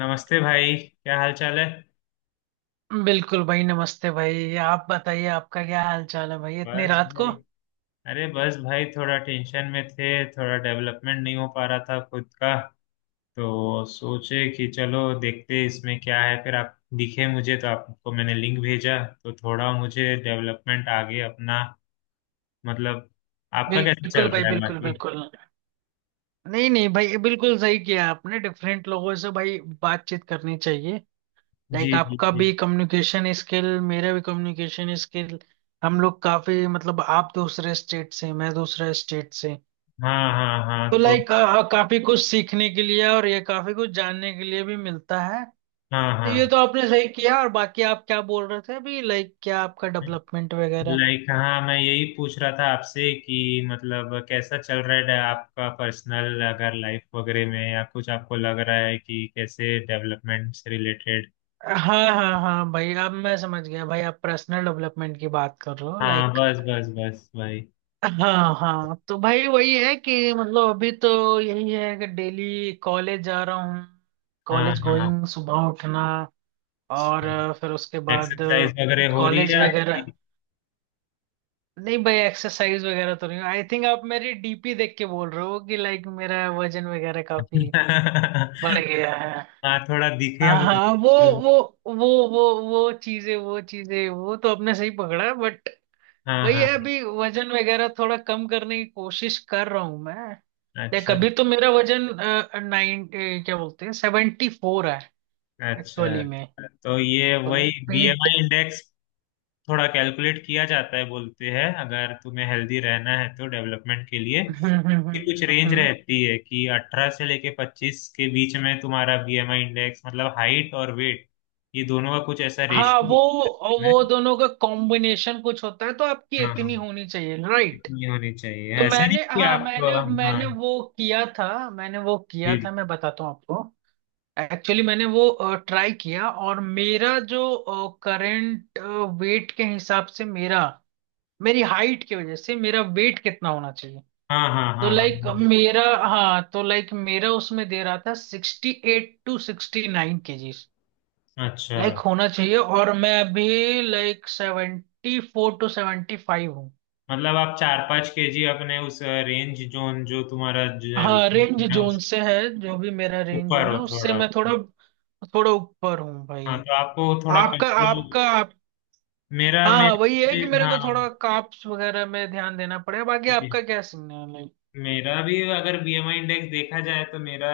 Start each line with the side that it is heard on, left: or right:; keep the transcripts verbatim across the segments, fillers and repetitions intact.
left: नमस्ते भाई, क्या हाल चाल है।
right: बिल्कुल भाई, नमस्ते भाई। आप बताइए, आपका क्या हाल चाल है भाई, इतनी
left: बस
right: रात को?
left: भाई, अरे बस भाई, थोड़ा टेंशन में थे, थोड़ा डेवलपमेंट नहीं हो पा रहा था खुद का। तो सोचे कि चलो देखते इसमें क्या है, फिर आप दिखे मुझे, तो आपको मैंने लिंक भेजा। तो थोड़ा मुझे डेवलपमेंट आगे अपना, मतलब, आपका कैसा चल
right: बिल्कुल भाई,
left: रहा है
right: बिल्कुल
left: बाकी?
right: बिल्कुल। नहीं नहीं भाई, बिल्कुल सही किया आपने। डिफरेंट लोगों से भाई बातचीत करनी चाहिए। लाइक
left: जी जी
right: आपका
left: जी।
right: भी कम्युनिकेशन स्किल, मेरा भी कम्युनिकेशन स्किल। हम लोग काफी, मतलब आप दूसरे स्टेट से, मैं दूसरे स्टेट से,
left: हाँ हाँ हाँ,
right: तो
left: तो
right: लाइक काफी कुछ सीखने के लिए और ये काफी कुछ जानने के लिए भी मिलता है।
left: हाँ
right: तो ये
left: हाँ।
right: तो आपने सही किया। और बाकी आप क्या बोल रहे थे अभी, लाइक क्या आपका डेवलपमेंट वगैरह?
left: लाइक हाँ, मैं यही पूछ रहा था आपसे कि मतलब कैसा चल रहा है आपका पर्सनल, अगर लाइफ वगैरह में, या कुछ आपको लग रहा है कि कैसे, डेवलपमेंट से रिलेटेड।
right: हाँ हाँ हाँ भाई, अब मैं समझ गया भाई। आप पर्सनल डेवलपमेंट की बात कर रहे हो,
left: हाँ
right: लाइक
left: बस बस बस भाई।
right: हाँ हाँ। तो भाई वही है कि, मतलब अभी तो यही है कि डेली कॉलेज जा रहा हूँ।
left: हाँ
right: कॉलेज
left: हाँ,
right: गोइंग, सुबह उठना और अ, फिर उसके बाद
left: एक्सरसाइज वगैरह हो रही
right: कॉलेज
left: है आपकी?
right: वगैरह। नहीं भाई, एक्सरसाइज वगैरह तो नहीं। आई थिंक आप मेरी डीपी देख के बोल रहे हो कि लाइक मेरा वजन वगैरह काफी बढ़ गया है।
left: हाँ थोड़ा दिखे
right: हाँ
left: मुझे
right: हाँ। वो
left: तो।
right: वो वो वो वो चीजें वो चीजें वो तो आपने सही पकड़ा, बट
left: हाँ
right: वही है,
left: हाँ।
right: अभी वजन वगैरह थोड़ा कम करने की कोशिश कर रहा हूं मैं। देख
left: अच्छा।
right: अभी तो मेरा वजन नाइन, क्या बोलते हैं, सेवेंटी फोर है
left: अच्छा,
right: एक्चुअली में।
left: तो ये
right: तो
left: वही
right: लाइक पेट,
left: बीएमआई इंडेक्स थोड़ा कैलकुलेट किया जाता है, बोलते हैं अगर तुम्हें हेल्दी रहना है तो डेवलपमेंट के लिए,
right: हम्म हम्म
left: कि कुछ
right: हम्म,
left: रेंज
right: हम्म।
left: रहती है कि अठारह से लेके पच्चीस के बीच में तुम्हारा बीएमआई इंडेक्स, मतलब हाइट और वेट, ये दोनों का कुछ ऐसा
right: हाँ
left: रेशियो
right: वो वो
left: है।
right: दोनों का कॉम्बिनेशन कुछ होता है तो आपकी
left: हाँ
right: इतनी
left: हाँ,
right: होनी चाहिए, राइट?
left: इतनी होनी चाहिए,
right: तो
left: ऐसा नहीं
right: मैंने,
left: कि
right: हाँ
left: आप।
right: मैंने,
left: हाँ,
right: मैंने वो किया था मैंने वो किया
left: जी जी।
right: था, मैं बताता हूँ आपको। एक्चुअली मैंने वो ट्राई किया, और मेरा जो करंट वेट के हिसाब से मेरा, मेरी हाइट की वजह से मेरा वेट कितना होना चाहिए,
left: हाँ हाँ
right: तो
left: हाँ हाँ।
right: लाइक मेरा, हाँ तो लाइक मेरा उसमें दे रहा था sixty eight to sixty nine KGs
left: हाँ। अच्छा,
right: लाइक होना चाहिए, और मैं अभी like seventy four to seventy five हूँ।
left: मतलब आप चार पाँच केजी अपने उस रेंज जोन, जो तुम्हारा जो
right: हाँ रेंज
left: है
right: जोन
left: उस
right: से है, जो भी मेरा रेंज
left: ऊपर
right: जोन
left: हो
right: है उससे
left: थोड़ा।
right: मैं थोड़ा, थोड़ा ऊपर हूँ
left: हाँ
right: भाई।
left: तो आपको थोड़ा
right: आपका
left: कंट्रोल।
right: आपका आप,
left: मेरा
right: हाँ हाँ
left: मेरा
right: वही है
left: भी,
right: कि मेरे को
left: हाँ
right: थोड़ा काप्स वगैरह में ध्यान देना पड़ेगा। बाकी
left: जी।
right: आपका क्या सीन है लाइक?
left: मेरा भी अगर बीएमआई इंडेक्स देखा जाए तो मेरा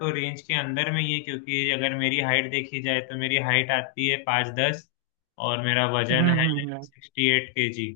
left: तो रेंज के अंदर में ही है, क्योंकि अगर मेरी हाइट देखी जाए तो मेरी हाइट आती है पाँच दस, और मेरा
right: हम्म
left: वजन है
right: हम्म हम्म।
left: Sixty eight K G.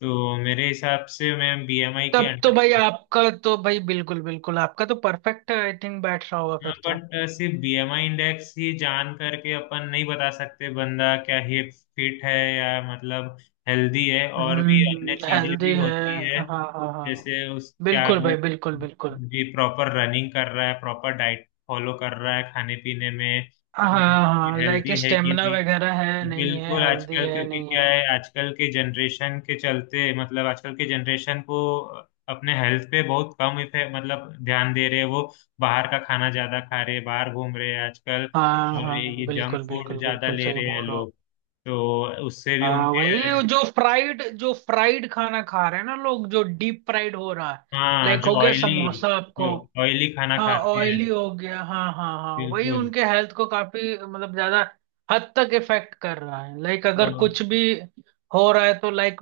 left: तो मेरे हिसाब से मैं बीएमआई के
right: तब तो भाई
left: अंडर।
right: आपका तो भाई बिल्कुल बिल्कुल, आपका तो परफेक्ट आई थिंक बैठ रहा होगा
left: हाँ,
right: फिर तो।
left: बट सिर्फ बीएमआई इंडेक्स ही जान करके अपन नहीं बता सकते बंदा क्या ही फिट है या, मतलब, हेल्दी है। और भी
right: हम्म,
left: अन्य चीजें
right: हेल्दी
left: भी
right: है।
left: होती है
right: हाँ हाँ हाँ,
left: जैसे उस क्या
right: बिल्कुल भाई
left: वो,
right: बिल्कुल बिल्कुल।
left: जी, प्रॉपर रनिंग कर रहा है, प्रॉपर डाइट फॉलो कर रहा है खाने पीने में,
right: हाँ हाँ, लाइक
left: हेल्दी है कि
right: स्टेमिना
left: नहीं।
right: वगैरह है नहीं है,
left: बिल्कुल,
right: हेल्दी
left: आजकल
right: है
left: क्योंकि
right: नहीं
left: क्या
right: है।
left: है, आजकल के जनरेशन के चलते, मतलब आजकल के जनरेशन को अपने हेल्थ पे बहुत कम इफे मतलब ध्यान दे रहे हैं वो। बाहर का खाना ज्यादा खा रहे हैं, बाहर घूम रहे हैं आजकल,
right: हाँ
left: और
right: हाँ,
left: ये जंक
right: बिल्कुल
left: फूड
right: बिल्कुल
left: ज्यादा
right: बिल्कुल
left: ले
right: सही
left: रहे हैं
right: बोल रहे हो आप।
left: लोग। तो उससे भी
right: हाँ
left: उनके,
right: वही, जो फ्राइड जो फ्राइड खाना खा रहे हैं ना लोग, जो डीप फ्राइड हो रहा है,
left: हाँ
right: लाइक
left: जो
right: हो गया
left: ऑयली
right: समोसा आपको।
left: जो ऑयली खाना
right: हाँ
left: खाते हैं।
right: ऑयली हो गया, हाँ हाँ हाँ वही,
left: बिल्कुल।
right: उनके हेल्थ को काफी, मतलब ज्यादा हद तक इफेक्ट कर रहा है। लाइक
left: अ,
right: अगर कुछ भी हो रहा है, तो लाइक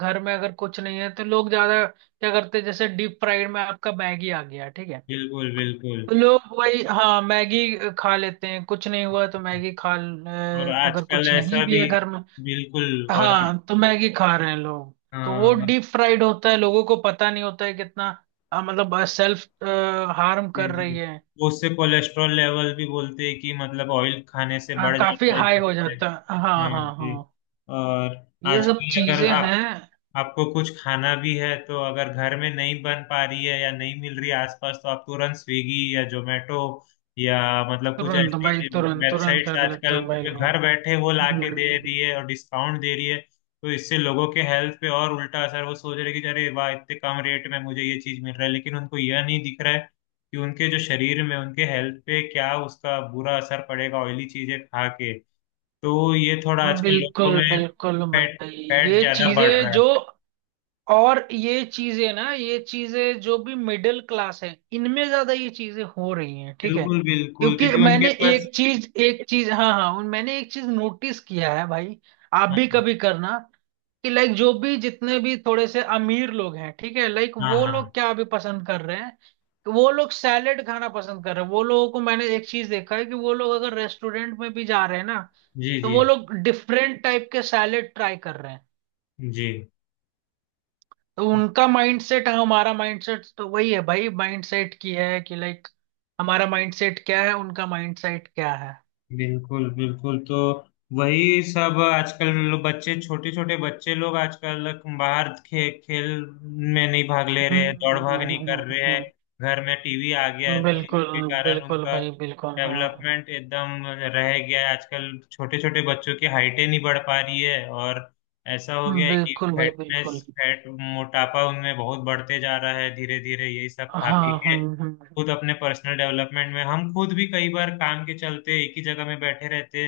right: घर में अगर कुछ नहीं है तो लोग ज्यादा क्या करते हैं, जैसे डीप फ्राइड में आपका मैगी आ गया, ठीक है?
left: बिल्कुल बिल्कुल।
right: तो लोग वही, हाँ मैगी खा लेते हैं। कुछ नहीं हुआ तो मैगी खा ल-
left: और
right: अ, अगर
left: आजकल
right: कुछ नहीं
left: ऐसा
right: भी
left: भी।
right: है घर में,
left: बिल्कुल। और
right: हाँ तो मैगी खा रहे हैं लोग। तो वो
left: हाँ
right: डीप फ्राइड होता है, लोगों को पता नहीं होता है कितना अ, मतलब सेल्फ हार्म
left: जी
right: कर
left: जी,
right: रही है।
left: तो उससे कोलेस्ट्रॉल लेवल भी बोलते हैं कि मतलब ऑयल खाने से
right: हाँ
left: बढ़
right: काफी
left: जाता है
right: हाई हो
left: जिससे,
right: जाता है, हाँ
left: हाँ
right: हाँ
left: जी।
right: हाँ
left: और
right: ये सब
left: आजकल अगर
right: चीजें
left: आप,
right: हैं।
left: आपको कुछ खाना भी है तो अगर घर में नहीं बन पा रही है या नहीं मिल रही है आसपास, तो आप तुरंत स्विगी या जोमेटो या, मतलब कुछ
right: तुरंत भाई,
left: ऐसी
right: तुरंत तुरंत
left: वेबसाइट्स
right: कर लेते
left: आजकल
right: हैं भाई
left: तुम्हें
right: लोग।
left: घर बैठे वो लाके दे
right: हम्म,
left: रही है और डिस्काउंट दे रही है। तो इससे लोगों के हेल्थ पे और उल्टा असर, वो सोच रहे कि अरे वाह इतने कम रेट में मुझे ये चीज मिल रहा है, लेकिन उनको यह नहीं दिख रहा है कि उनके जो शरीर में, उनके हेल्थ पे क्या उसका बुरा असर पड़ेगा ऑयली चीजें खा के। तो ये थोड़ा आजकल लोगों
right: बिल्कुल
left: में
right: बिल्कुल
left: फैट
right: भाई।
left: फैट
right: ये
left: ज्यादा बढ़
right: चीजें
left: रहा है।
right: जो और ये चीजें ना, ये चीजें जो भी मिडिल क्लास है, इनमें ज्यादा ये चीजें हो रही हैं, ठीक है?
left: बिल्कुल बिल्कुल,
right: क्योंकि
left: क्योंकि उनके
right: मैंने
left: पास।
right: एक चीज, एक चीज हाँ हाँ उन- मैंने एक चीज नोटिस किया है भाई, आप
left: हाँ
right: भी कभी करना कि लाइक जो भी जितने भी थोड़े से अमीर लोग हैं, ठीक है, लाइक
left: हाँ
right: वो
left: हाँ,
right: लोग क्या अभी पसंद कर रहे हैं कि वो लोग सैलेड खाना पसंद कर रहे हैं। वो लोगों को मैंने एक चीज देखा है कि वो लोग अगर रेस्टोरेंट में भी जा रहे हैं ना,
left: जी
right: तो
left: जी
right: वो लोग डिफरेंट टाइप के सैलेड ट्राई कर रहे हैं।
left: जी।
right: तो उनका माइंडसेट, हमारा माइंडसेट तो वही है भाई, माइंडसेट की है कि लाइक हमारा माइंडसेट क्या है, उनका माइंडसेट क्या है।
left: बिल्कुल बिल्कुल, तो वही सब आजकल लो- बच्चे, छोटे छोटे बच्चे लोग आजकल बाहर खे, खेल में नहीं भाग ले रहे हैं,
right: हम्म,
left: दौड़ भाग
right: हम्म,
left: नहीं
right: हम्म,
left: कर रहे हैं।
right: हम्म,
left: घर में टीवी आ गया है
right: हम्म।
left: तो
right: बिल्कुल
left: उसके कारण
right: बिल्कुल
left: उनका
right: भाई बिल्कुल। हाँ
left: डेवलपमेंट एकदम रह गया है। आजकल छोटे छोटे बच्चों की हाइटें नहीं बढ़ पा रही है, और ऐसा हो गया है कि
right: बिल्कुल भाई
left: फैटनेस,
right: बिल्कुल।
left: फैट, मोटापा उनमें बहुत बढ़ते जा रहा है धीरे धीरे, यही सब खा पी
right: हाँ
left: के।
right: हम्म हम्म
left: खुद अपने पर्सनल डेवलपमेंट में, हम खुद भी कई बार काम के चलते एक ही जगह में बैठे रहते,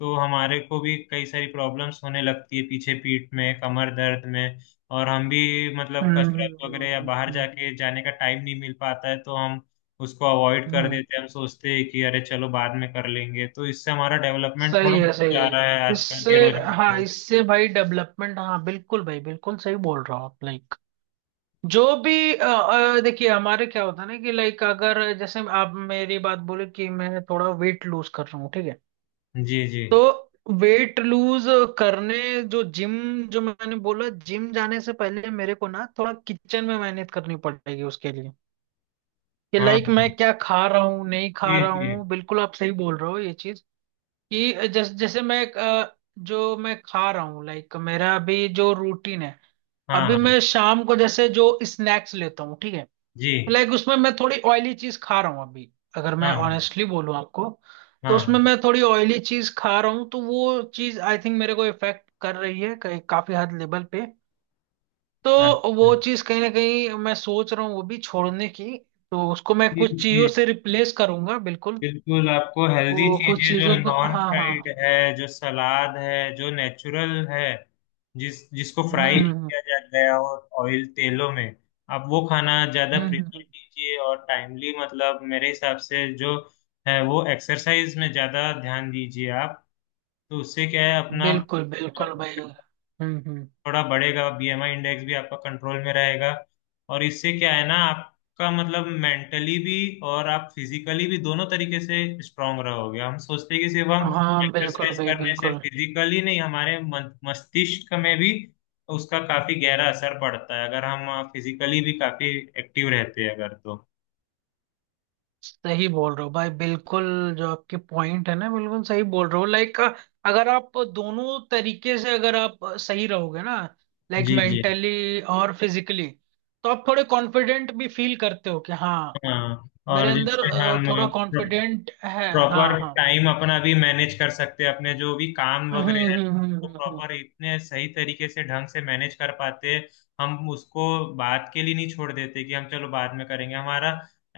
left: तो हमारे को भी कई सारी प्रॉब्लम्स होने लगती है पीछे, पीठ में, कमर दर्द में। और हम भी, मतलब,
right: हम्म
left: कसरत
right: हम्म,
left: वगैरह या
right: हम्म,
left: बाहर
right: हम्म,
left: जाके जाने का टाइम नहीं मिल पाता है, तो हम उसको अवॉइड कर
right: हम्म,
left: देते हैं। हम सोचते हैं कि अरे चलो बाद में कर लेंगे, तो इससे हमारा डेवलपमेंट
right: सही
left: थोड़ा
right: है सही
left: जा
right: है।
left: रहा है आजकल
right: इससे,
left: के
right: हाँ
left: रोजमर्रा
right: इससे भाई डेवलपमेंट, हाँ बिल्कुल भाई बिल्कुल सही बोल रहा हूँ आप। लाइक जो भी अ, अ, देखिए हमारे क्या होता है ना कि लाइक, अगर जैसे आप मेरी बात बोले कि मैं थोड़ा वेट लूज कर रहा हूँ, ठीक है,
left: में। जी जी।
right: तो वेट लूज करने, जो जिम, जो मैंने बोला, जिम जाने से पहले मेरे को ना थोड़ा किचन में मेहनत करनी पड़ेगी उसके लिए, कि
left: हाँ
right: लाइक
left: हाँ।
right: मैं क्या खा रहा हूँ नहीं खा
left: जी
right: रहा
left: जी।
right: हूँ। बिल्कुल आप सही बोल रहे हो ये चीज, कि जैसे जैसे मैं अ, जो मैं खा रहा हूँ, लाइक मेरा अभी जो रूटीन है,
left: हाँ
right: अभी
left: हाँ
right: मैं शाम को जैसे जो स्नैक्स लेता हूँ, ठीक है,
left: जी।
right: लाइक उसमें मैं थोड़ी ऑयली चीज खा रहा हूँ अभी। अगर मैं
left: हाँ हाँ
right: ऑनेस्टली बोलूँ आपको, तो
left: हाँ
right: उसमें
left: हाँ।
right: मैं थोड़ी ऑयली चीज खा रहा हूँ। तो वो चीज आई थिंक मेरे को इफेक्ट कर रही है कई- काफी हद लेवल पे।
left: हाँ,
right: तो वो
left: हाँ।
right: चीज कहीं ना कहीं मैं सोच रहा हूँ वो भी छोड़ने की, तो उसको मैं
left: जी
right: कुछ
left: जी।
right: चीजों से रिप्लेस करूंगा बिल्कुल।
left: बिल्कुल, आपको हेल्दी
right: वो कुछ
left: चीजें जो
right: चीजों को,
left: नॉन
right: हाँ हाँ
left: फ्राइड
right: हाँ।
left: है, जो सलाद है, जो नेचुरल है, जिस जिसको
right: हम्म
left: फ्राई
right: हम्म
left: किया जाता है और ऑयल तेलों में, आप वो खाना ज्यादा
right: हम्म हम्म,
left: प्रेफर
right: हम्म,
left: कीजिए। और टाइमली, मतलब मेरे हिसाब से जो है वो एक्सरसाइज में ज्यादा ध्यान दीजिए आप। तो उससे क्या है,
right: हम्म।
left: अपना
right: बिल्कुल बिल्कुल भाई, हम्म हम्म।
left: थोड़ा बढ़ेगा, बीएमआई इंडेक्स भी आपका कंट्रोल में रहेगा। और इससे क्या है ना, आपका मतलब मेंटली भी और आप फिजिकली भी, दोनों तरीके से स्ट्रांग रहोगे। हम सोचते हैं कि सिर्फ हम
right: हाँ बिल्कुल
left: एक्सरसाइज
right: भाई
left: करने से
right: बिल्कुल
left: फिजिकली नहीं, हमारे मन- मस्तिष्क में भी उसका काफी गहरा असर पड़ता है, अगर हम फिजिकली भी काफी एक्टिव रहते हैं अगर तो।
right: सही बोल रहे हो भाई। बिल्कुल जो आपके पॉइंट है ना, बिल्कुल सही बोल रहे हो। लाइक अगर आप दोनों तरीके से अगर आप सही रहोगे ना, लाइक
left: जी जी।
right: मेंटली और फिजिकली, तो आप थोड़े कॉन्फिडेंट भी फील करते हो कि हाँ
left: हाँ,
right: मेरे
left: और
right: अंदर
left: जैसे
right: अ,
left: हम
right: थोड़ा कॉन्फिडेंट है। हाँ
left: प्रॉपर
right: हाँ
left: टाइम अपना भी मैनेज कर सकते हैं, अपने जो भी काम
right: हम्म
left: वगैरह है
right: हम्म हम्म
left: उसको
right: हम्म, हम्म।
left: प्रॉपर इतने सही तरीके से, ढंग से मैनेज कर पाते हैं। हम उसको बात के लिए नहीं छोड़ देते कि हम चलो बाद में करेंगे। हमारा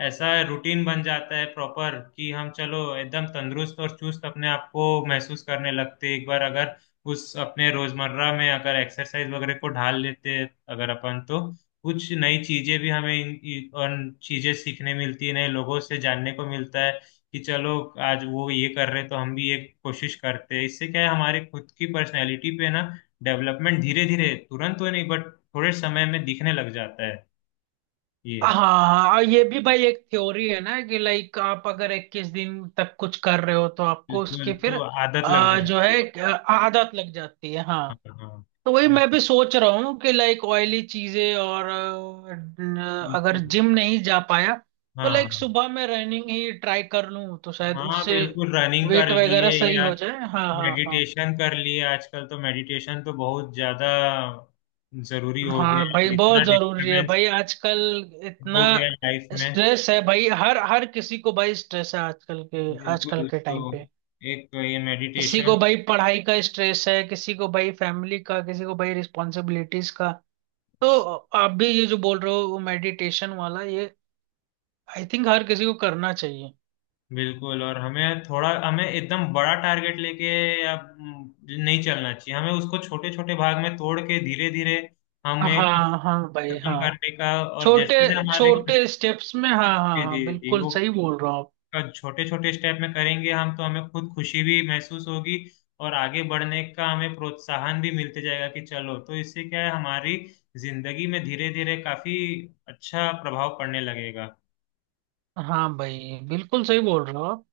left: ऐसा रूटीन बन जाता है प्रॉपर, कि हम चलो एकदम तंदुरुस्त और चुस्त अपने आप को महसूस करने लगते हैं एक बार, अगर उस अपने रोजमर्रा में अगर एक्सरसाइज वगैरह को ढाल लेते हैं अगर अपन तो। कुछ नई चीजें भी हमें इन- इन- और चीजें सीखने मिलती है, नए लोगों से जानने को मिलता है कि चलो आज वो ये कर रहे हैं, तो हम भी एक कोशिश करते हैं। इससे क्या है, हमारे खुद की पर्सनैलिटी पे ना डेवलपमेंट धीरे धीरे, तुरंत तो नहीं बट थोड़े समय में दिखने लग जाता है
right: हाँ
left: ये।
right: हाँ, और ये भी भाई एक थ्योरी है ना कि लाइक, आप अगर इक्कीस दिन तक कुछ कर रहे हो तो आपको
left: बिल्कुल,
right: उसकी फिर
left: तो आदत लग
right: अ, जो
left: जाती
right: है
left: है।
right: एक, अ, आदत लग जाती है
left: हाँ
right: हाँ।
left: हाँ
right: तो वही
left: हाँ,
right: मैं भी सोच रहा हूँ कि लाइक ऑयली चीजें और अ, न- अगर
left: बिल्कुल।
right: जिम नहीं जा पाया तो
left: हाँ
right: लाइक सुबह में रनिंग ही ट्राई कर लूँ, तो शायद
left: हाँ हाँ,
right: उससे
left: बिल्कुल रनिंग कर
right: वेट
left: लिए
right: वगैरह सही
left: या
right: हो जाए। हाँ हाँ हाँ।
left: मेडिटेशन कर लिए। आजकल तो मेडिटेशन तो बहुत ज्यादा जरूरी हो गया
right: हाँ भाई
left: है,
right: बहुत
left: इतना
right: जरूरी है
left: डिस्टरबेंस
right: भाई आजकल। इतना
left: हो गया है लाइफ में।
right: स्ट्रेस है भाई, हर हर किसी को भाई स्ट्रेस है आजकल के, आजकल
left: बिल्कुल,
right: के
left: तो
right: टाइम पे।
left: एक तो ये
right: किसी
left: मेडिटेशन।
right: को भाई पढ़ाई का स्ट्रेस है, किसी को भाई फैमिली का, किसी को भाई रिस्पॉन्सिबिलिटीज का। तो आप भी ये जो बोल रहे हो मेडिटेशन वाला ये, आई थिंक हर किसी को करना चाहिए।
left: बिल्कुल, और हमें थोड़ा, हमें एकदम बड़ा टारगेट लेके या हम्म, नहीं चलना चाहिए। हमें उसको छोटे छोटे भाग में तोड़ के धीरे धीरे हमें
right: हाँ हाँ भाई
left: खत्म
right: हाँ।
left: करने का। और
right: छोटे
left: जैसे जैसे हमारे जी
right: छोटे स्टेप्स में, हाँ हाँ
left: जी
right: हाँ
left: जी,
right: बिल्कुल
left: वो
right: सही बोल रहा हूँ आप।
left: का छोटे छोटे स्टेप में करेंगे हम, तो हमें खुद खुशी भी महसूस होगी और आगे बढ़ने का हमें प्रोत्साहन भी मिलते जाएगा कि चलो, तो इससे क्या है हमारी जिंदगी में धीरे धीरे काफी अच्छा प्रभाव पड़ने लगेगा।
right: हाँ भाई बिल्कुल सही बोल रहा हो आप।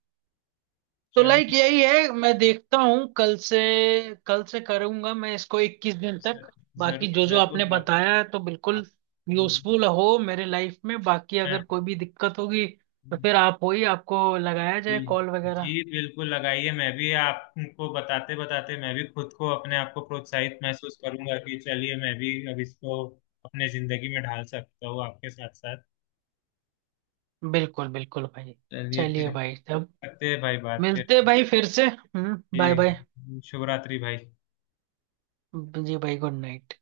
right: तो लाइक
left: चलिए।
right: यही है, मैं देखता हूँ कल से, कल से करूंगा मैं इसको इक्कीस दिन तक।
left: ज-
right: बाकी
left: जरूर
right: जो जो आपने
left: जरूर आप,
right: बताया है तो बिल्कुल
left: आप।
right: यूजफुल हो मेरे लाइफ में। बाकी अगर कोई भी दिक्कत होगी तो फिर आप हो ही, आपको लगाया
left: जी
right: जाए कॉल वगैरह।
left: जी, बिल्कुल लगाइए। मैं भी आपको बताते बताते मैं भी खुद को, अपने आप को प्रोत्साहित महसूस करूंगा कि चलिए मैं भी अब इसको अपने जिंदगी में ढाल सकता हूँ आपके साथ साथ।
right: बिल्कुल बिल्कुल भाई।
left: चलिए
right: चलिए
left: फिर,
right: भाई, तब
left: करते हैं भाई बात फिर।
right: मिलते हैं भाई फिर से। हम्म बाय बाय,
left: जी, शुभ रात्रि भाई।
right: जी भाई गुड नाइट।